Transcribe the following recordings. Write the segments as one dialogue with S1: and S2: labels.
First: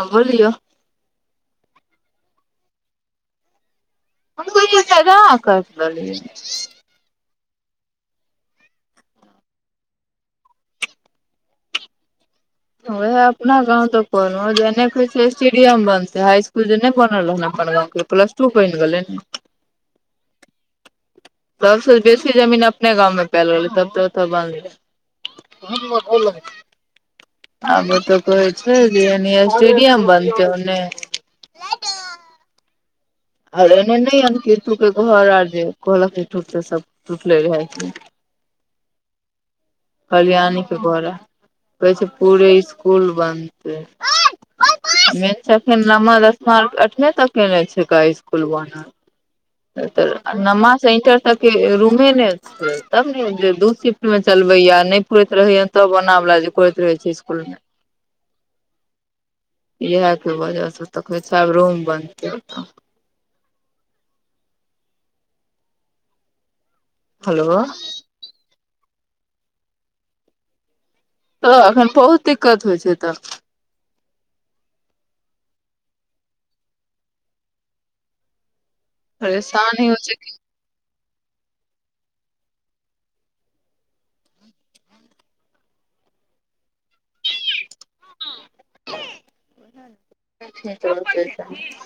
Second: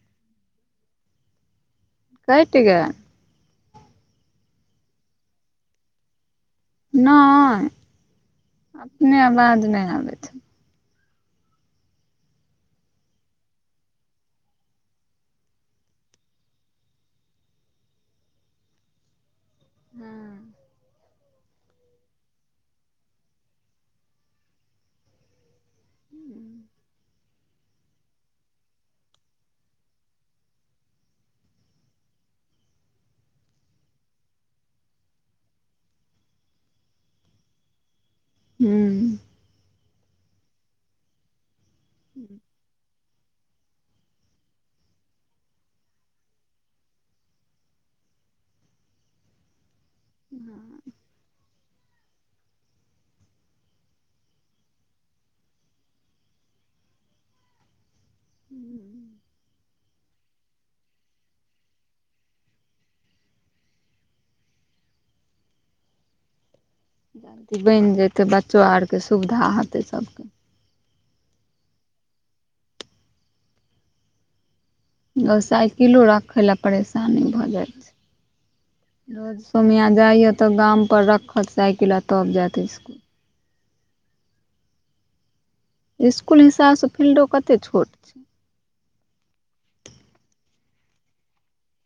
S1: हाँ बोलियौ
S2: कटि गेल
S1: हम बुझलियै अहा काइत देलिये [unintelligible]
S2: नहि अपने आवाज नहि आबै छै।
S1: ओएह अपना गाँंव तऽ कहलहु जेने कहइ छै स्टेडियम बनतै हाई स्कुल जे नहि बनल रहन अपन गाँंमके प्लस टू बनि गेलै
S2: हँ
S1: सबसँ बेसी जमीन अपने गाँवमे पायल रहलै तब तऽ ओतऽ बनलै हँ बुआ गोर लगै छी [unintelligible] आब ओतऽ कहइ छैय जे कि एने स्टेडियम बनत उने आर एने नहि केतु के घर आर जे कहलक हे [unintelligible] सब टूटले रहै एक बेर जे
S2: हूँ
S1: कल्याणी के घोर आ कहै छै पूरे स्कुल बनतै मेन छै एखन नमा दशमा अठवा तक के छै कहै खुल वामे से एत ऐंटर तक रूमे ने [unintelligible] तब ने दू शिफ्ट में चलबै या नहि पुरैत रहैय तब ओना वाल जे करैत रहे छै स्कुल मे,
S2: ह्म
S1: इएहे के वजह से त कहैछे आब रूम बनतै ओतय हेलो
S2: बइन जेतै बच्चो आरके सुविधा हेतै सभके
S1: त एखन बहुत दिक्कत होइ छैय एत
S2: साइकिलो राखै लए परेशानी भ जाइ छैय। रोज
S1: परेशानी
S2: सोमिया
S1: होइ छै
S2: जाइय त गाम पर रखत साइकिल आ तब जायत स्कुल। स्कुल हिसाबसँ फील्डो कते छोट
S1: [inaudible]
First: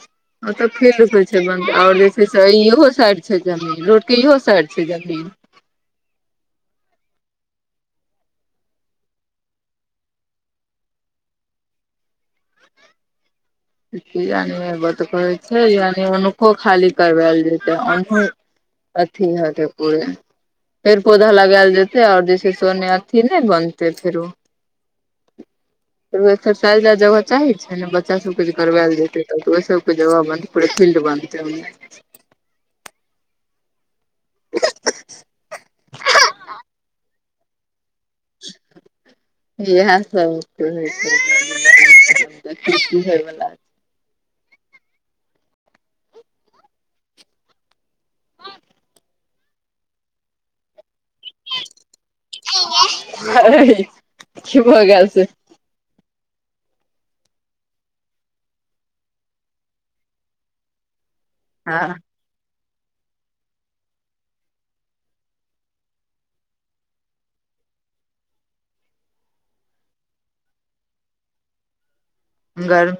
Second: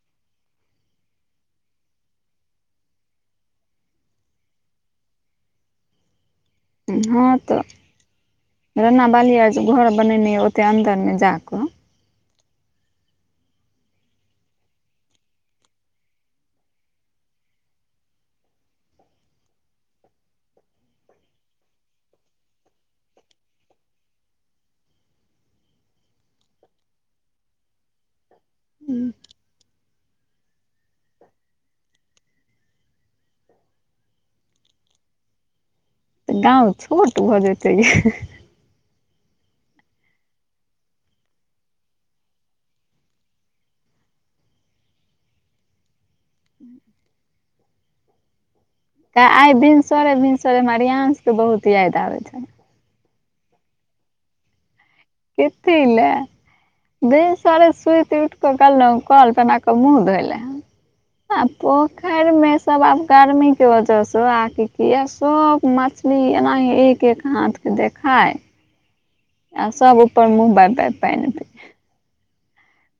S1: ओत फिलड होये छैय बनते, ओर जे से छैय से इहो साइड छैय जमीन, रोड के इहो साइड छैय जमीन।
S2: हाँ तऽ रनाा बाली आर जे घर बनेने ऐ ओते अन्दरमे जाक।
S1: यानि बात कहै छै यानि हुनको खाली करैल जेते। अथी हेथे पुरे - - पेड़- पौधा लगायल जेतेै और जे से छैइ ओने अथी नै बनते फेरो। एक्सरसाइज ले जगह चाही छै ने बच्चा सब- - भरवैल जेतै तऽ ओकरो सब के जगह बनते पुरा फील्ड बनते - - [inaudible]
S2: त गांवच छोट भ जेतैय
S1: इएह सब के होइ छै [inaudible] बुझे वाला
S2: त आइ भिनसरे -भिनसरे मे हमरा रियांश के बहुत याद आबै छैला
S1: [inaudible] की भ गेल से
S2: एते लै बिन सारे सुइत उठ क गलहुं, कल पर ऐना क मुँह धोयले। आ
S1: हँ
S2: पोखर घर में सब आब गर्मी के वजह से आहां के की होइया की सब मछली एनाहे एक-एक हाथ देखाय आ सब उपर मुँह बाॅब-बाॅब पाइन अथि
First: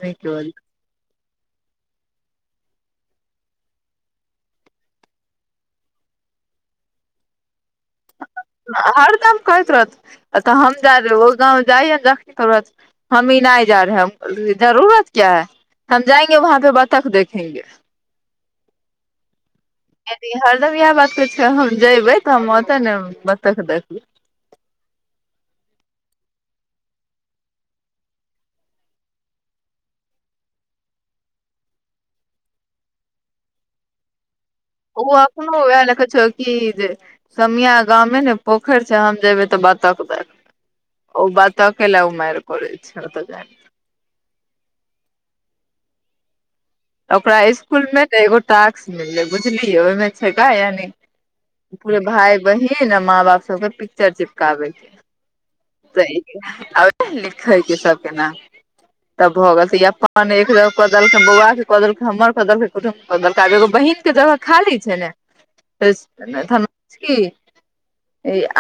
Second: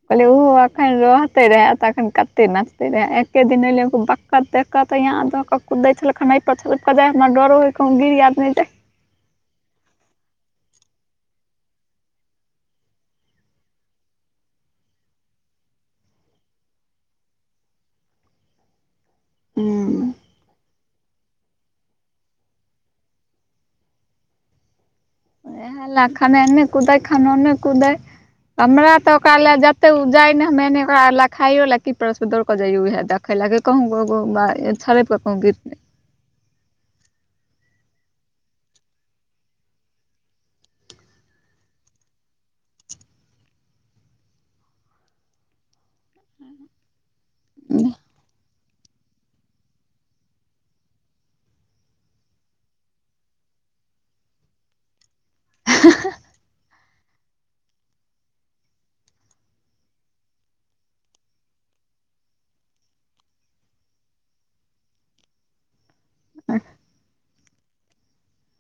S2: [inaudible]
S1: के वजह
S2: एखन रहते रहए तखन कते नचते रहै, एके दिन एले एगो बकत देख कत यहाँ द क कुदै छलै खनाइ ऐत छरैप क जाय न डरो होई कहूँ गिरी आदमी त
S1: हरदम कहैत रहत, अत हम जा देबौ गाँव जाइयै ने [inaudible] हमी नहि जा रहेै हम कहलिये जरूरत क्या है? हम जाएंगे वहाँ पे बतख देखेंगे।
S2: हम्म।
S1: यदि हरदम इएहे बात त छै हम जबै त हम ओत न जेबै बतख देखबै।
S2: ए हला खनैने कुदे खनैने कुदे। हमरा त ओकरा ले जते उ जाय ने [inaudible] खायो ले की किछु दक जइयो देख खैला के कहूँ गो गो
S1: ओ अखनो उहा देखय छैई। कि जे समीया गाममे ने पोखरि छै हम जेबे तऽ बतक दे- - ओ बतक के ले उ मार करय छै, ओत जाब।
S2: हू
S1: ओकरा इसकुलमे न एगो टास्क मिललै बुझलिही, ओहिमे छै गाया नि- - पूरे भाय-बहिन, माँ-बाप सबके पिक्चर चिपकाबे के तैई- - आब हेते न सब के लिखै के सबके नाम- - तब भऽ गेल इहे फोन अपन एक बेर कऽ देलक बौआ के। कऽ देलकै, हमर कऽ देलकै, कुटुम्बके कऽ देलकै आब एगो बहिन के जगह खाली छै। [unintelligible] धन की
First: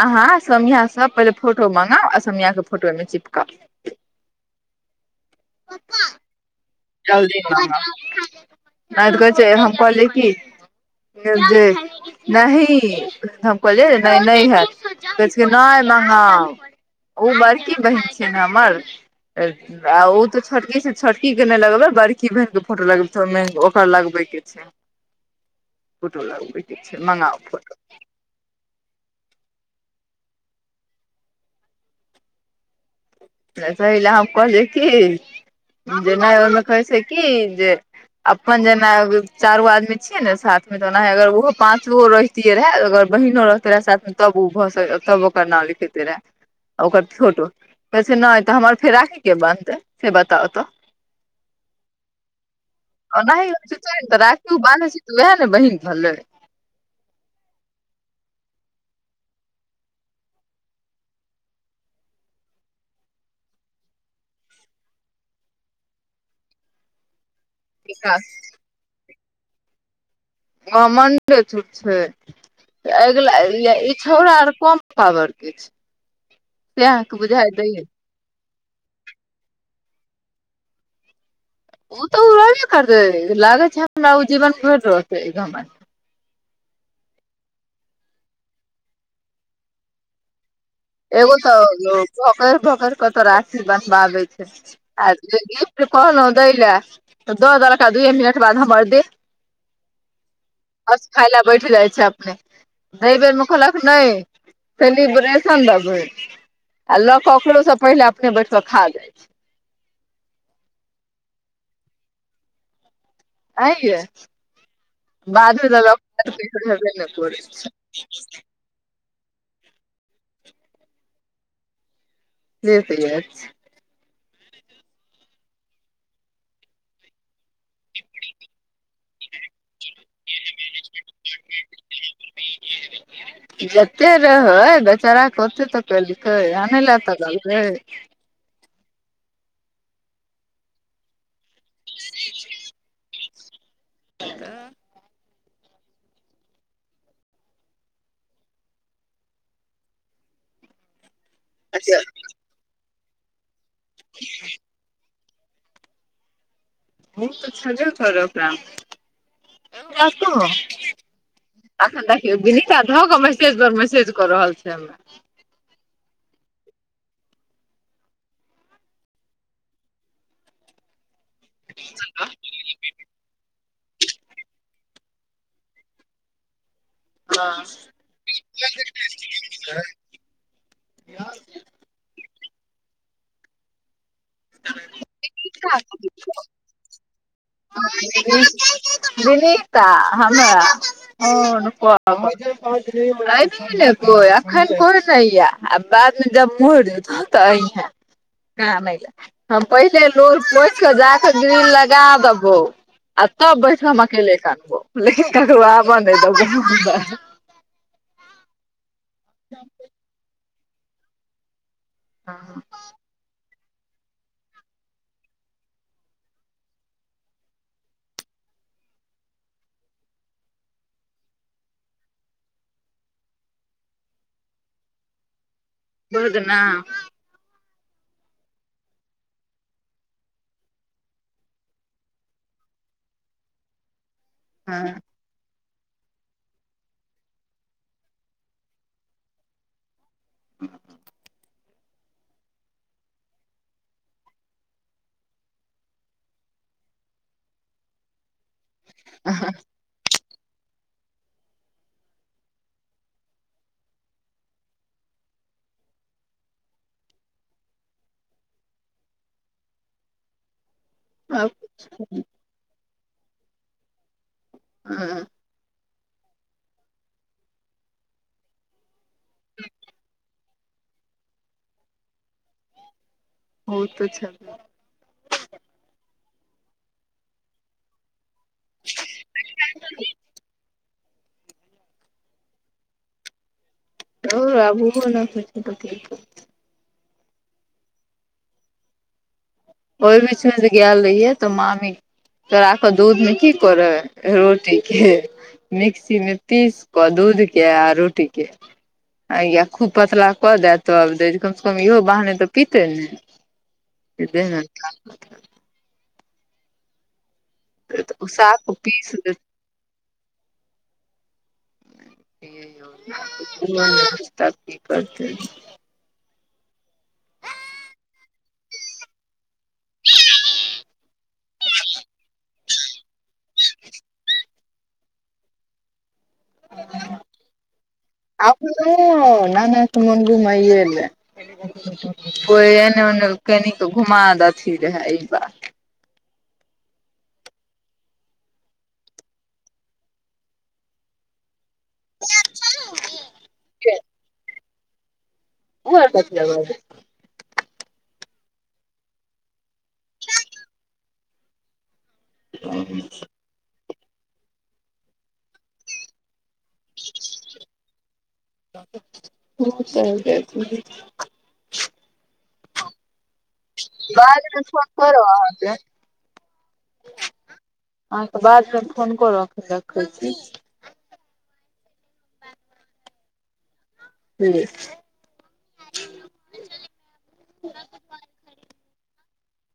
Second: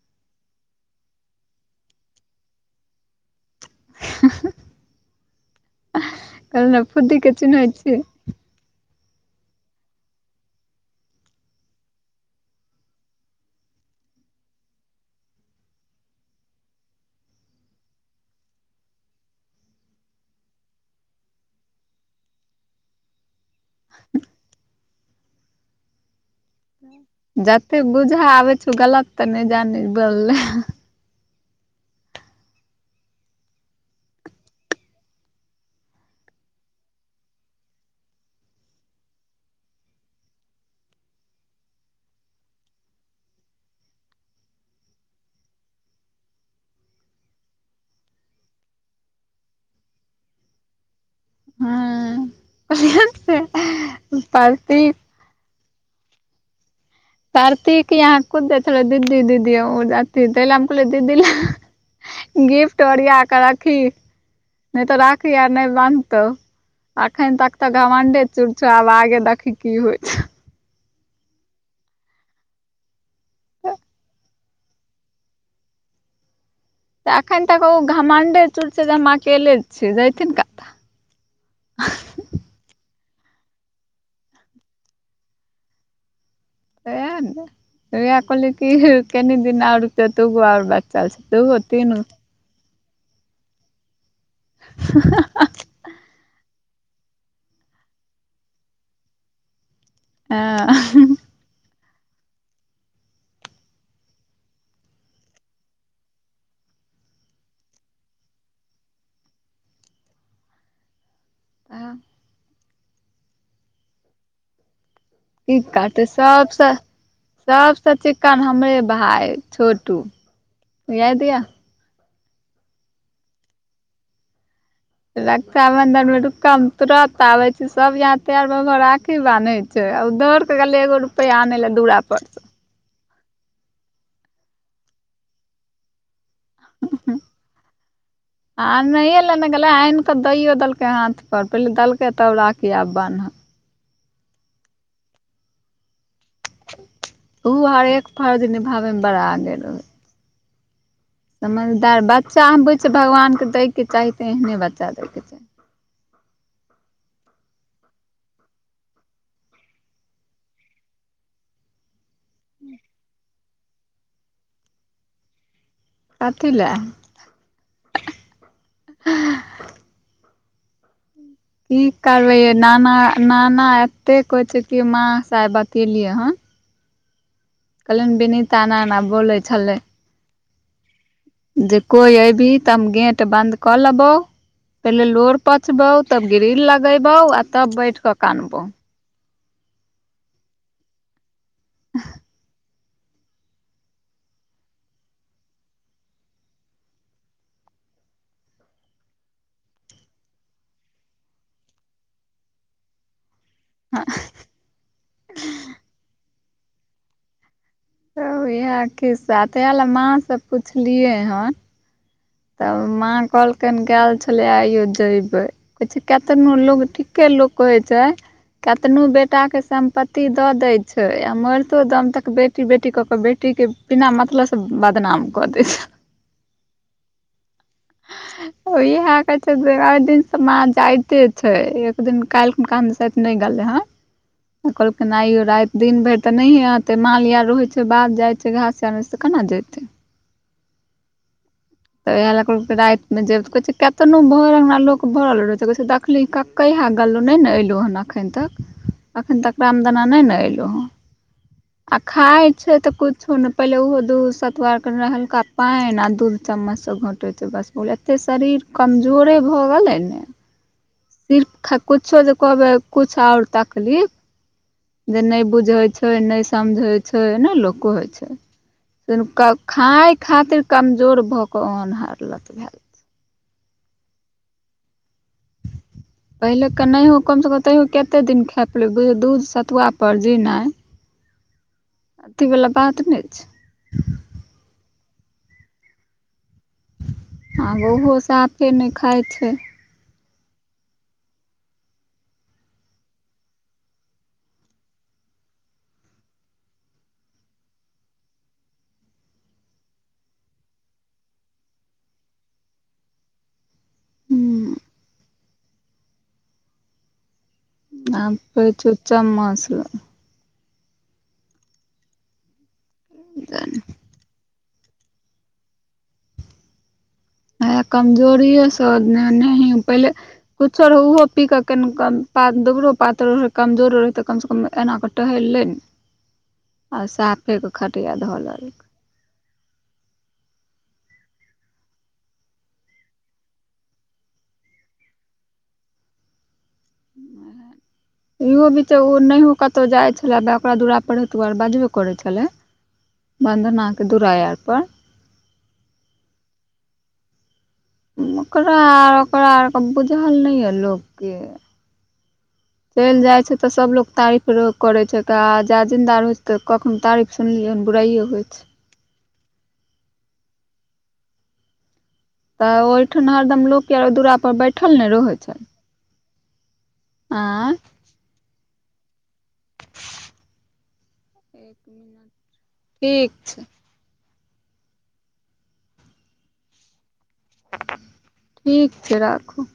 S1: अहाँ समियासँ पहिले फोटो मगाउ, आ समियाके फोटो एहिमे चिपकाव।
S2: कहबै फुदी के चिन्है छियै?
S1: आर की कहै छै, हम कहलिऐ की जे नहि हम कहलियै नैय नै हैत, कहै छै की नै मगाउ। ओ बड़की बहिन छिय न हमर, आ ओ तऽ छोटकीसँ छोटकी। नै लगबै, बड़की बहिन के फोटो लगेबै ओइमे ओकर लगबै के छै। फोटो लगबै।
S2: जते बुझा आबै छौ, गलत तऽ नहि जानी बोलले।
S1: त तही ले हम कहलियै की, जे नै ओइमे कहै छै की जे अपन जेना चारो आदमी छिये ने साथ में, तनाहे अगर ओहो पाचो रह तियै रहे, अगर बहिनो रहते रहे साथमे, तब ओ भऽ तब ओकर नाम लिखेते रहे। आ ओकर फोटो। कहै छै नै, तऽ हमर फेर राखी के बहतै से बताउ तऽ।
S2: हँ
S1: आ नहि हो तऽ राखि बान्है
S2: प्रतीक
S1: छै तऽ, ओएह ने बहिन भलै।
S2: तरती के यहाँ खुद देखबै दीदी दीदी अथी तैय ला कहलीय दीदी ला [unintelligible] गिफ्ट ओरियाक रखी। न‌इ तऽ राखी आर न‌इ बान्धतौ, अखन त तऽ घमण्डे
S1: विकास
S2: चूड़ छो, आब आगे देखीही की होइ छौ।
S1: घमण्डे चूड़ छै। अगिला ई छौड़ा आर कम पावर के छै। से अहाँके
S2: अखन
S1: बुझाइ
S2: तक ओ
S1: दैये
S2: घमण्डे चूड़ छै जे, हम अकेले छी, जयथिन का
S1: ओ तऽ ओ रहबे करतै, लागै छै हमरा ओ जीवन भयर रहतै घमण्ड।
S2: एय कहलीय की कनि दिन आर त तो गआ ब [unintelligible]
S1: एगो तऽ [unintelligible] पकैड़ -पकैड़ कऽ त राखी बनहबायै छै, आ जे गिफ्ट कहलहु दै ला दऽ देलक, और दुए मिनट बाद हमर दे।
S2: आं ह [inaudible]
S1: खाई ला बैठ जाइ छै अपने, लैय बेर मे कहलक न‌इ सेलीर्बे हम देबै, लऽ के ओकरो स पहिले अपने बैठ क खा लैइ छै।
S2: [inaudible]
S1: आं यै।
S2: की
S1: बादमे लऽ
S2: करतै,
S1: कऽ किछो
S2: सबसे
S1: हेबे नहि करै छै
S2: सबसे चिक्कन हमरे भाई! छोटू, उह दिया।
S1: नहिस [unintelligible]
S2: रक्षा बंधन मे रूक त हम तुरत आबै छी, सब यहाँ तैयार भ भ राखी बानधैत। आ ओ दौड़ कऽ गेलैय एगो रुपैआ आनै ला दूरा पर सँ।
S1: [unintelligible] जते रहै बेचारे के ओते त केलकै। म लतलै [unintelligible]
S2: आ आनहिए लेने गेलै, आइन कऽ दयौ देलकै हाथ पर, पहिले देलकै तब राखी आब बानह।
S1: तऽ [unintelligible]
S2: ऊ हर एक फर्ज निभावे मे बड़ा आगे रहे छै।
S1: अच्छा
S2: समझदार, बच्चा हम बुझैछी, भगवानके दैके चाही तऽ एहने बच्चा दैके चाही।
S1: उ तऽ छेबे करऽता एगो बात कहौ। अखन देखियौ विनीता धऽ कऽ मैसेज पर मैसेज कऽ रहल छै हमरा।
S2: कथी लैं। की करबै यै नाना-नाना एते कहेय छै की, माँ स आय बतयेलियै हँ।
S1: [unintelligible]
S2: कहलियैन विनीता एना-एना बोलै छलै।
S1: यार [unintelligible]
S2: जे कोइ ऐयभि तऽ हम गेट बन्द कऽ लेबौ। पहिले लोर पोछबौ, तब ग्रिल लगयबौ, आ तब बैठ क कानबौ।
S1: दिली [unintelligible] ता हमरा [unintelligible] कि लेबय, अखन कोइ न‌इ आ, बादमे जब मोइर जेबौ तऽ अई हैं। कानय लैं, हम पहिले लोर पोयछ कऽ, जाकऽ ग्रिल लगा देबौ। आ तब बैठ कऽ हम अकेले कानबौ, लेकिन ककरो आबऽ न‌इ देबौ।
S2: तब यैंह खिस्सा तेया ला माँ स पुछलियए हन।
S1: आ हं
S2: तब माँ कहलकैन गैल छलै आइयो जयबै। कहै छै केंतनो लोग ठीके लोक कहै छै। कतनो बेटाके सम्पत्ती दऽ दै छै, आ मैयरतो दम तक बेटी बेटी कऽ-कऽ बेटीके बिना मतलब स बदनाम कऽ दै छै।
S1: बहुद न [unintelligible]
S2: ओ इहे कहै छै जे आय दिनसँ माँ जाइते छै, एक दिन काइल गाम शायद नहि गलै हँ, उ
S1: हँ
S2: कहलखिन आइयो राति दिन भरि तऽ नहिए अतै, माल इ आर रहइ छै, बाध जाइ छै घास आर आनऽ तऽ केना जेतै।
S1: [inaudible]
S2: तऽ इएह लएऽ कहलकय रातिमे जेब, तऽ कहै छैै कतनो भरि अंगना लोक भरल रहै छै, कहै छै दखली क कहिया गलौ नहि न एलौ हन अखैन तक, अखैन तक रामदाना नहि न एलौ हँ। [inaudible] आ खाइ छै तऽ कुछो नहि, पहिले ओहो दूध सतुआर के हल्का पाइन आ दूध चम्मचसँ घोटै छै बस भऽ गेलै, एते शरीर कमजोरे भऽ गेलै ने। सिर्फ
S1: हँ
S2: थक कुछो जे कहबै कुछ आओर तकलीफ। जे नहि बुझै छै, नहि समझै छै, नहि लोक कोहय छै। खाय खातिर कमजोर भऽ कऽ ओहन हारलत भैं गेलै।
S1: ओउ तऽ छैन न।
S2: पहिले क नहियो कम से कम तैयो कते दिन खै खैं पी लै, बुझियों दूध सतुआ पर जिनाइ अथीवला बात नहि छै।
S1: धोउर आब उहो नहि होइ छै तऽ कि करतै।
S2: आब ओहो साफे नहि खाइ छै।
S1: ओय बिच मे जे गेल रहियै तऽ मामी चोरा कऽ दूधमे की करै रोटीके मिक्सी मे पीस कऽ, दूध के आ रोटी के आ या खूब पतला कऽ दैं आ तब दै कम सँ कम इहो बहाने तऽ पीतै ने। जे देह मे
S2: हूँ
S1: ताकत हेतै। [unintelligible] ओ
S2: आब
S1: साफ
S2: कहै छौ
S1: पीस दे
S2: चम्मच लए
S1: [unintelligible] कि करतै।
S2: हे कमजोरीए सँ ने, नहि पहिले कुछो रहो उहो पी क कनिक पा दुबरो पातर कमजोरो रहै तऽ कम से कम एना कर टहैल लै आब साफे कऽ खटिया धऽ ल
S1: ओ नाना के मोन घुमैइएलै। कोई एने ओने कनिक घुमा दथी रहै इ बार।
S2: इहो बीचे उ नहियो कतौ जाय छले तऽ ओकरा दुरा पर हे बाजब। करै छलै बंधना के दूरा आर पर।
S1: उम्हर कथी [unintelligible]
S2: ओकरा आ ओकरा अर क बुझल नै ये लोक के। चैल जाइ छै तऽ सबलोग तारीफ। फरो करै छै तऽ आ जा जिन्दा रहय छै तऽ कखनो तारीफ सुनलियै हन बुराइये होइ छै।
S1: [unintelligible]
S2: तऽ ओहिठाम हरदम लोक यर ओय दुरा पर बैठल ने रहै छै। आँय
S1: अहाँ के बादमे फोन करब रखै छी।
S2: ठीक छै।
S1: ठिक।
S2: ठीक छै राखू।